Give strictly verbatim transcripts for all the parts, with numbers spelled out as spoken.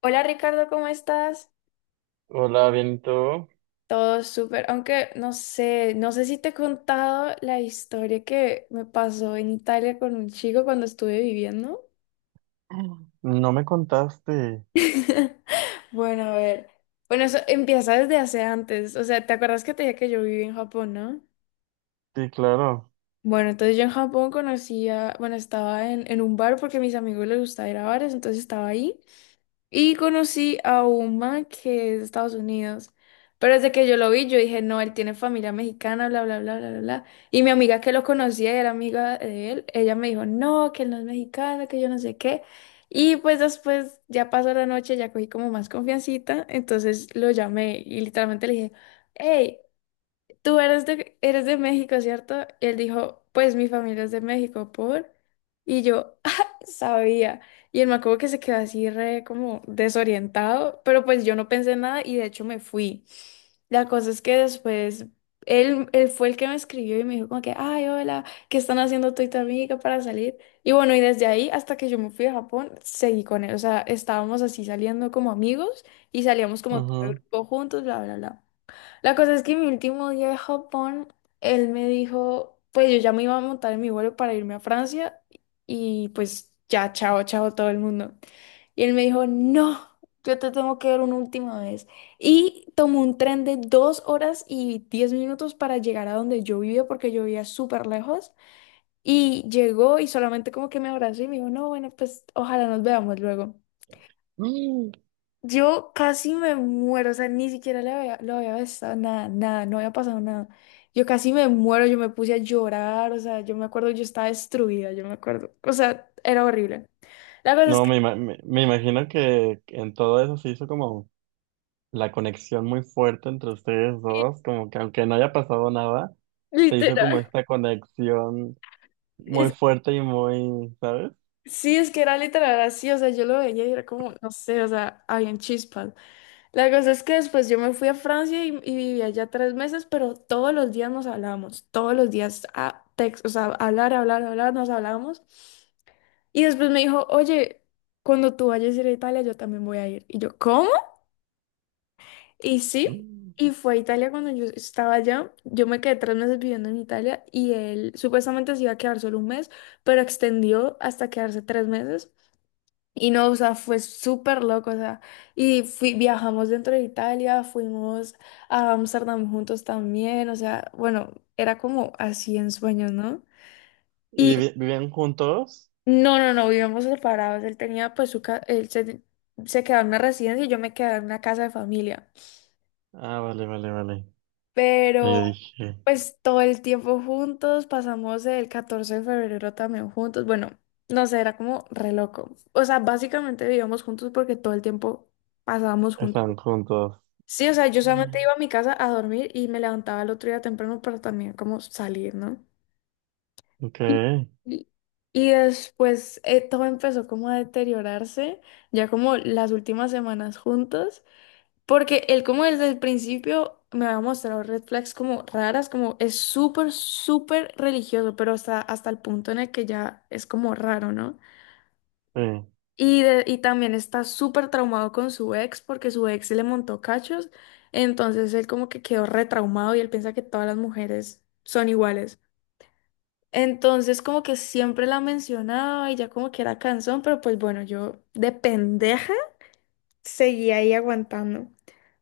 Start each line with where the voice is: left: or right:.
left: Hola Ricardo, ¿cómo estás?
right: Hola, bien, ¿y tú?
left: Todo súper, aunque no sé, no sé si te he contado la historia que me pasó en Italia con un chico cuando estuve viviendo.
right: No me contaste.
left: Bueno, a ver. Bueno, eso empieza desde hace antes. O sea, ¿te acuerdas que te dije que yo viví en Japón, no?
right: Sí, claro.
left: Bueno, entonces yo en Japón conocía, bueno, estaba en, en un bar porque a mis amigos les gustaba ir a bares, entonces estaba ahí. Y conocí a un man que es de Estados Unidos. Pero desde que yo lo vi, yo dije, no, él tiene familia mexicana, bla, bla, bla, bla, bla, bla. Y mi amiga que lo conocía y era amiga de él, ella me dijo, no, que él no es mexicano, que yo no sé qué. Y pues después ya pasó la noche, ya cogí como más confiancita. Entonces lo llamé y literalmente le dije, hey, tú eres de, eres de México, ¿cierto? Y él dijo, pues mi familia es de México, ¿por? Y yo, "Ah, sabía". Y él, me acuerdo que se quedó así re como desorientado, pero pues yo no pensé nada y de hecho me fui. La cosa es que después él, él fue el que me escribió y me dijo como que, ay, hola, ¿qué están haciendo tú y tu amiga para salir? Y bueno, y desde ahí hasta que yo me fui a Japón, seguí con él. O sea, estábamos así saliendo como amigos y salíamos como todo el
right: Ujú.
left: grupo juntos, bla, bla, bla. La cosa es que mi último día de Japón, él me dijo, pues yo ya me iba a montar en mi vuelo para irme a Francia y pues ya, chao, chao todo el mundo. Y él me dijo, no, yo te tengo que ver una última vez. Y tomó un tren de dos horas y diez minutos para llegar a donde yo vivía porque yo vivía súper lejos. Y llegó y solamente como que me abrazó y me dijo, no, bueno, pues ojalá nos veamos luego.
right: Mm.
left: Yo casi me muero, o sea, ni siquiera le había, lo había besado, nada, nada, no había pasado nada. Yo casi me muero, yo me puse a llorar, o sea, yo me acuerdo, yo estaba destruida, yo me acuerdo, o sea, era horrible. La cosa es
right: No,
left: que,
right: me, ima- me, me imagino que en todo eso se hizo como la conexión muy fuerte entre ustedes dos, como que aunque no haya pasado nada, se hizo como
left: literal,
right: esta conexión muy
left: es-
right: fuerte y muy, ¿sabes?
left: sí, es que era literal así, o sea, yo lo veía y era como, no sé, o sea, habían chispas. La cosa es que después yo me fui a Francia y, y viví allá tres meses, pero todos los días nos hablábamos, todos los días, a text, o sea, hablar, hablar, hablar, nos hablábamos. Y después me dijo, oye, cuando tú vayas a ir a Italia, yo también voy a ir. Y yo, ¿cómo? Y sí,
right: Mm.
left: y fue a Italia cuando yo estaba allá. Yo me quedé tres meses viviendo en Italia y él supuestamente se iba a quedar solo un mes, pero extendió hasta quedarse tres meses. Y no, o sea, fue súper loco, o sea, y fui, viajamos dentro de Italia, fuimos a Amsterdam juntos también, o sea, bueno, era como así en sueños, ¿no?
right: ¿Y vivi- Vivían juntos?
left: No, no, no, vivíamos separados. Él tenía, pues, su ca- él se, se quedaba en una residencia y yo me quedaba en una casa de familia.
right: Ah, vale, vale, vale. Y
left: Pero,
right: yo dije,
left: pues, todo el tiempo juntos, pasamos el catorce de febrero también juntos. Bueno, no sé, era como re loco. O sea, básicamente vivíamos juntos porque todo el tiempo pasábamos juntos.
right: están juntos.
left: Sí, o sea, yo solamente iba a mi casa a dormir y me levantaba el otro día temprano para también como salir, ¿no?
right: Ok,
left: Y y y después eh, todo empezó como a deteriorarse, ya como las últimas semanas juntos, porque él como desde el principio me había mostrado red flags como raras, como es súper, súper religioso, pero hasta, hasta el punto en el que ya es como raro, ¿no?
right: sí,
left: Y, de- y también está súper traumado con su ex porque su ex le montó cachos, entonces él como que quedó retraumado y él piensa que todas las mujeres son iguales. Entonces como que siempre la mencionaba y ya como que era cansón, pero pues bueno, yo de pendeja seguía ahí aguantando.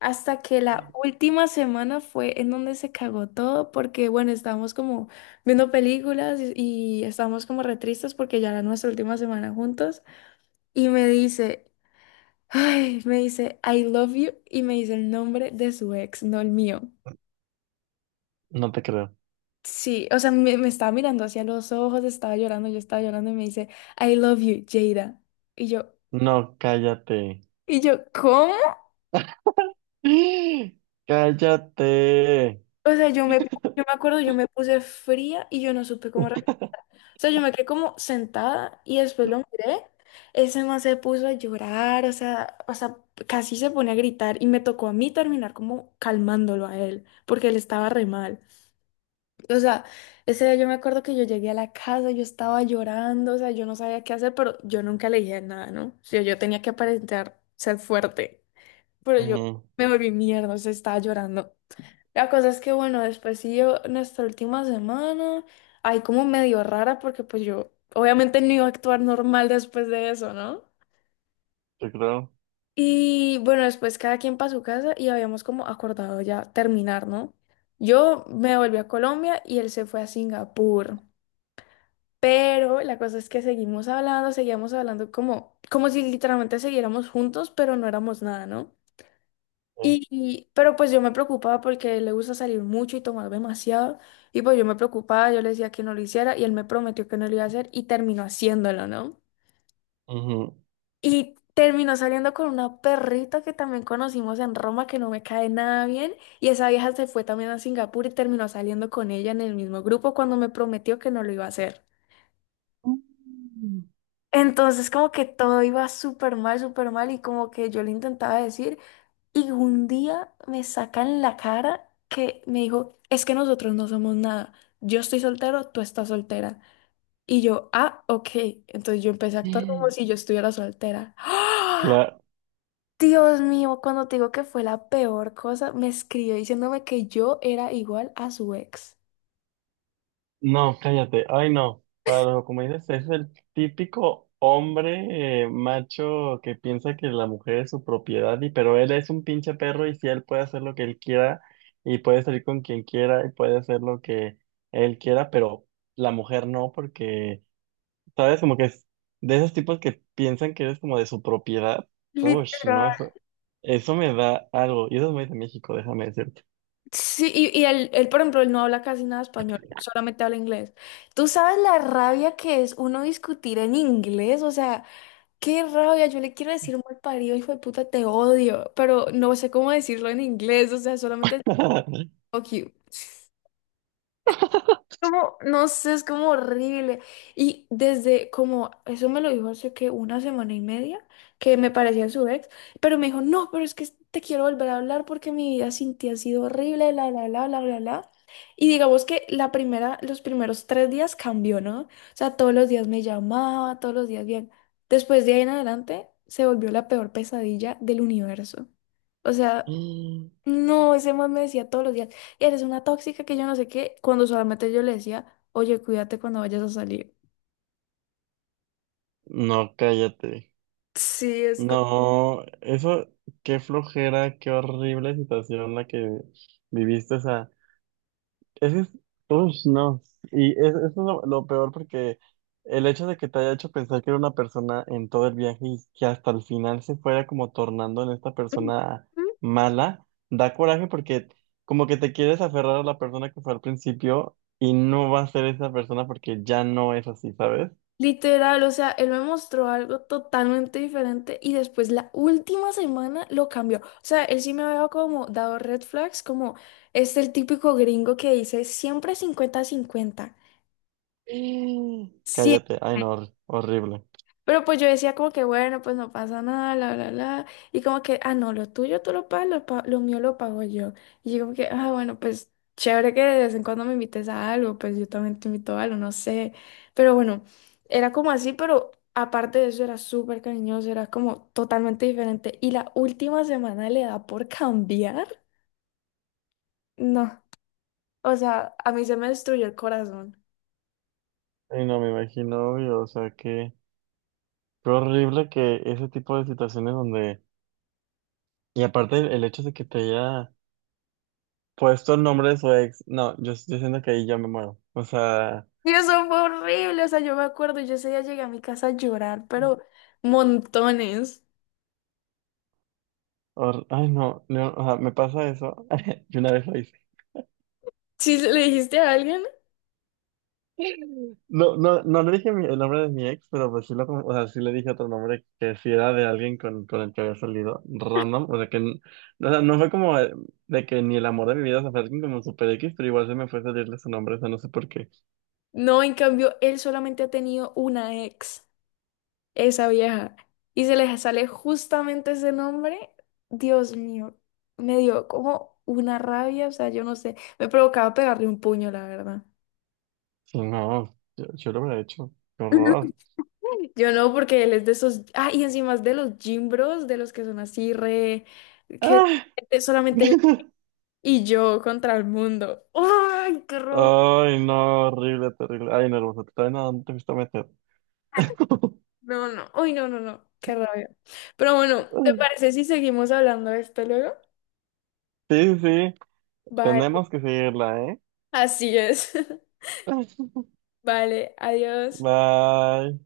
left: Hasta que la última semana fue en donde se cagó todo, porque bueno, estábamos como viendo películas y, y estábamos como re tristes porque ya era nuestra última semana juntos. Y me dice, ay, me dice, I love you, y me dice el nombre de su ex, no el mío.
right: no te creo.
left: Sí, o sea, me, me estaba mirando hacia los ojos, estaba llorando, yo estaba llorando y me dice, I love you, Jada. Y yo,
right: No, cállate.
left: y yo, ¿cómo?
right: ¡Ah! Cállate.
left: O sea, yo me, yo me acuerdo, yo me puse fría y yo no supe cómo. re- O sea, yo me quedé como sentada y después lo miré. Ese man se puso a llorar, o sea, o sea, casi se pone a gritar y me tocó a mí terminar como calmándolo a él, porque él estaba re mal. O sea, ese día yo me acuerdo que yo llegué a la casa, yo estaba llorando, o sea, yo no sabía qué hacer, pero yo nunca le dije nada, ¿no? O sea, yo tenía que aparentar ser fuerte, pero yo
right: Ujú,
left: me volví mierda, o sea, estaba llorando. La cosa es que, bueno, después siguió nuestra última semana, ahí como medio rara, porque pues yo obviamente no iba a actuar normal después de eso, ¿no?
right: yo creo.
left: Y bueno, después cada quien para su casa y habíamos como acordado ya terminar, ¿no? Yo me volví a Colombia y él se fue a Singapur. Pero la cosa es que seguimos hablando, seguíamos hablando como, como si literalmente siguiéramos juntos, pero no éramos nada, ¿no?
right: Sí.
left: Y, y- pero pues yo me preocupaba porque le gusta salir mucho y tomar demasiado. Y pues yo me preocupaba, yo le decía que no lo hiciera y él me prometió que no lo iba a hacer y terminó haciéndolo, ¿no?
right: Ujú.
left: Y terminó saliendo con una perrita que también conocimos en Roma que no me cae nada bien. Y esa vieja se fue también a Singapur y terminó saliendo con ella en el mismo grupo cuando me prometió que no lo iba a hacer.
right: Mm.
left: Entonces como que todo iba súper mal, súper mal y como que yo le intentaba decir y un día me saca en la cara que me dijo, es que nosotros no somos nada, yo estoy soltero, tú estás soltera. Y yo, ah, ok, entonces yo empecé a actuar como si yo estuviera soltera. ¡Ah!
right: Cla-
left: Dios mío, cuando te digo que fue la peor cosa, me escribió diciéndome que yo era igual a su ex.
right: No, cállate. Ay, no. Para los Ocomedes es el típico hombre eh, macho que piensa que la mujer es su propiedad, y pero él es un pinche perro y si él puede hacer lo que él quiera y puede salir con quien quiera y puede hacer lo que él quiera, pero la mujer no, porque ¿sabes? Como que es de esos tipos que piensan que eres como de su propiedad. Uy,
left: Literal.
right: no, eso, eso me da algo. Y eso es muy de México, déjame decirte.
left: Sí, y, y él, él, por ejemplo, él no habla casi nada español, solamente habla inglés. ¿Tú sabes la rabia que es uno discutir en inglés? O sea, qué rabia, yo le quiero decir mal parido, hijo de puta, te odio, pero no sé cómo decirlo en inglés, o sea, solamente fuck you. Como, no sé, es como horrible. Y desde como, eso me lo dijo hace que una semana y media, que me parecía su ex, pero me dijo, no, pero es que te quiero volver a hablar porque mi vida sin ti ha sido horrible, la, la, la, la, la, la. Y digamos que la primera, los primeros tres días cambió, ¿no? O sea, todos los días me llamaba, todos los días bien. Después de ahí en adelante, se volvió la peor pesadilla del universo. O sea, no, ese man me decía todos los días, eres una tóxica que yo no sé qué, cuando solamente yo le decía, oye, cuídate cuando vayas a salir.
right: No, cállate.
left: Sí, es co-
right: No, eso, qué flojera, qué horrible situación la que viviste. Esa ese es, ush, no. Y es- eso es lo, lo peor porque el hecho de que te haya hecho pensar que era una persona en todo el viaje y que hasta el final se fuera como tornando en esta persona mala, da coraje porque como que te quieres aferrar a la persona que fue al principio y no va a ser esa persona porque ya no es así, ¿sabes?
left: literal, o sea, él me mostró algo totalmente diferente y después la última semana lo cambió. O sea, él sí me había como dado red flags, como es el típico gringo que dice siempre cincuenta cincuenta.
right: Mm.
left: Siempre.
right: Cállate, ay no, hor- horrible.
left: Pero pues yo decía como que bueno, pues no pasa nada, bla, bla, bla. Y como que, ah, no, lo tuyo tú lo pagas, lo, pa- lo mío lo pago yo. Y yo como que, ah, bueno, pues chévere que de vez en cuando me invites a algo, pues yo también te invito a algo, no sé. Pero bueno, era como así, pero aparte de eso era súper cariñoso, era como totalmente diferente. Y la última semana le da por cambiar. No, o sea, a mí se me destruyó el corazón.
right: Ay no, me imagino, obvio, o sea que, qué horrible que ese tipo de situaciones donde, y aparte el el hecho de que te haya. Por estos nombres o ex, no, yo, yo siento que ahí ya me muero. O sea,
left: Y eso fue horrible, o sea, yo me acuerdo, yo ese día llegué a mi casa a llorar, pero montones.
right: hor- ay no, no, o sea, me pasa eso. Yo una vez lo hice.
left: Si se le dijiste a alguien,
right: No, no, no le dije mi- el nombre de mi ex, pero pues sí lo, con- o sea, sí le dije otro nombre que sí era de alguien con, con el que había salido random. O sea que n- o sea, no fue como eh, de que ni el amor de mi vida, o sea, fue alguien como super X, pero igual se me fue a salirle su nombre, o sea, no sé por qué.
left: no, en cambio, él solamente ha tenido una ex, esa vieja, y se le sale justamente ese nombre, Dios mío, me dio como una rabia, o sea, yo no sé, me provocaba pegarle un puño, la verdad.
right: Sí, no, yo, yo lo hubiera hecho. Qué horror.
left: Yo no, porque él es de esos, ah, y encima es de los gym bros, de los que son así re, que
right: ¡Ah!
left: solamente él y yo contra el mundo. ¡Ay, qué rabia!
right: Ay, no, horrible, terrible. Ay, nervioso, te traen a dónde te fuiste a meter.
left: No, no. Uy, no, no, no. Qué rabia. Pero bueno, ¿te parece si seguimos hablando de esto luego?
right: Sí, sí,
left: Vale.
right: tenemos que seguirla, ¿eh?
left: Así es. Vale, adiós.
right: Bye.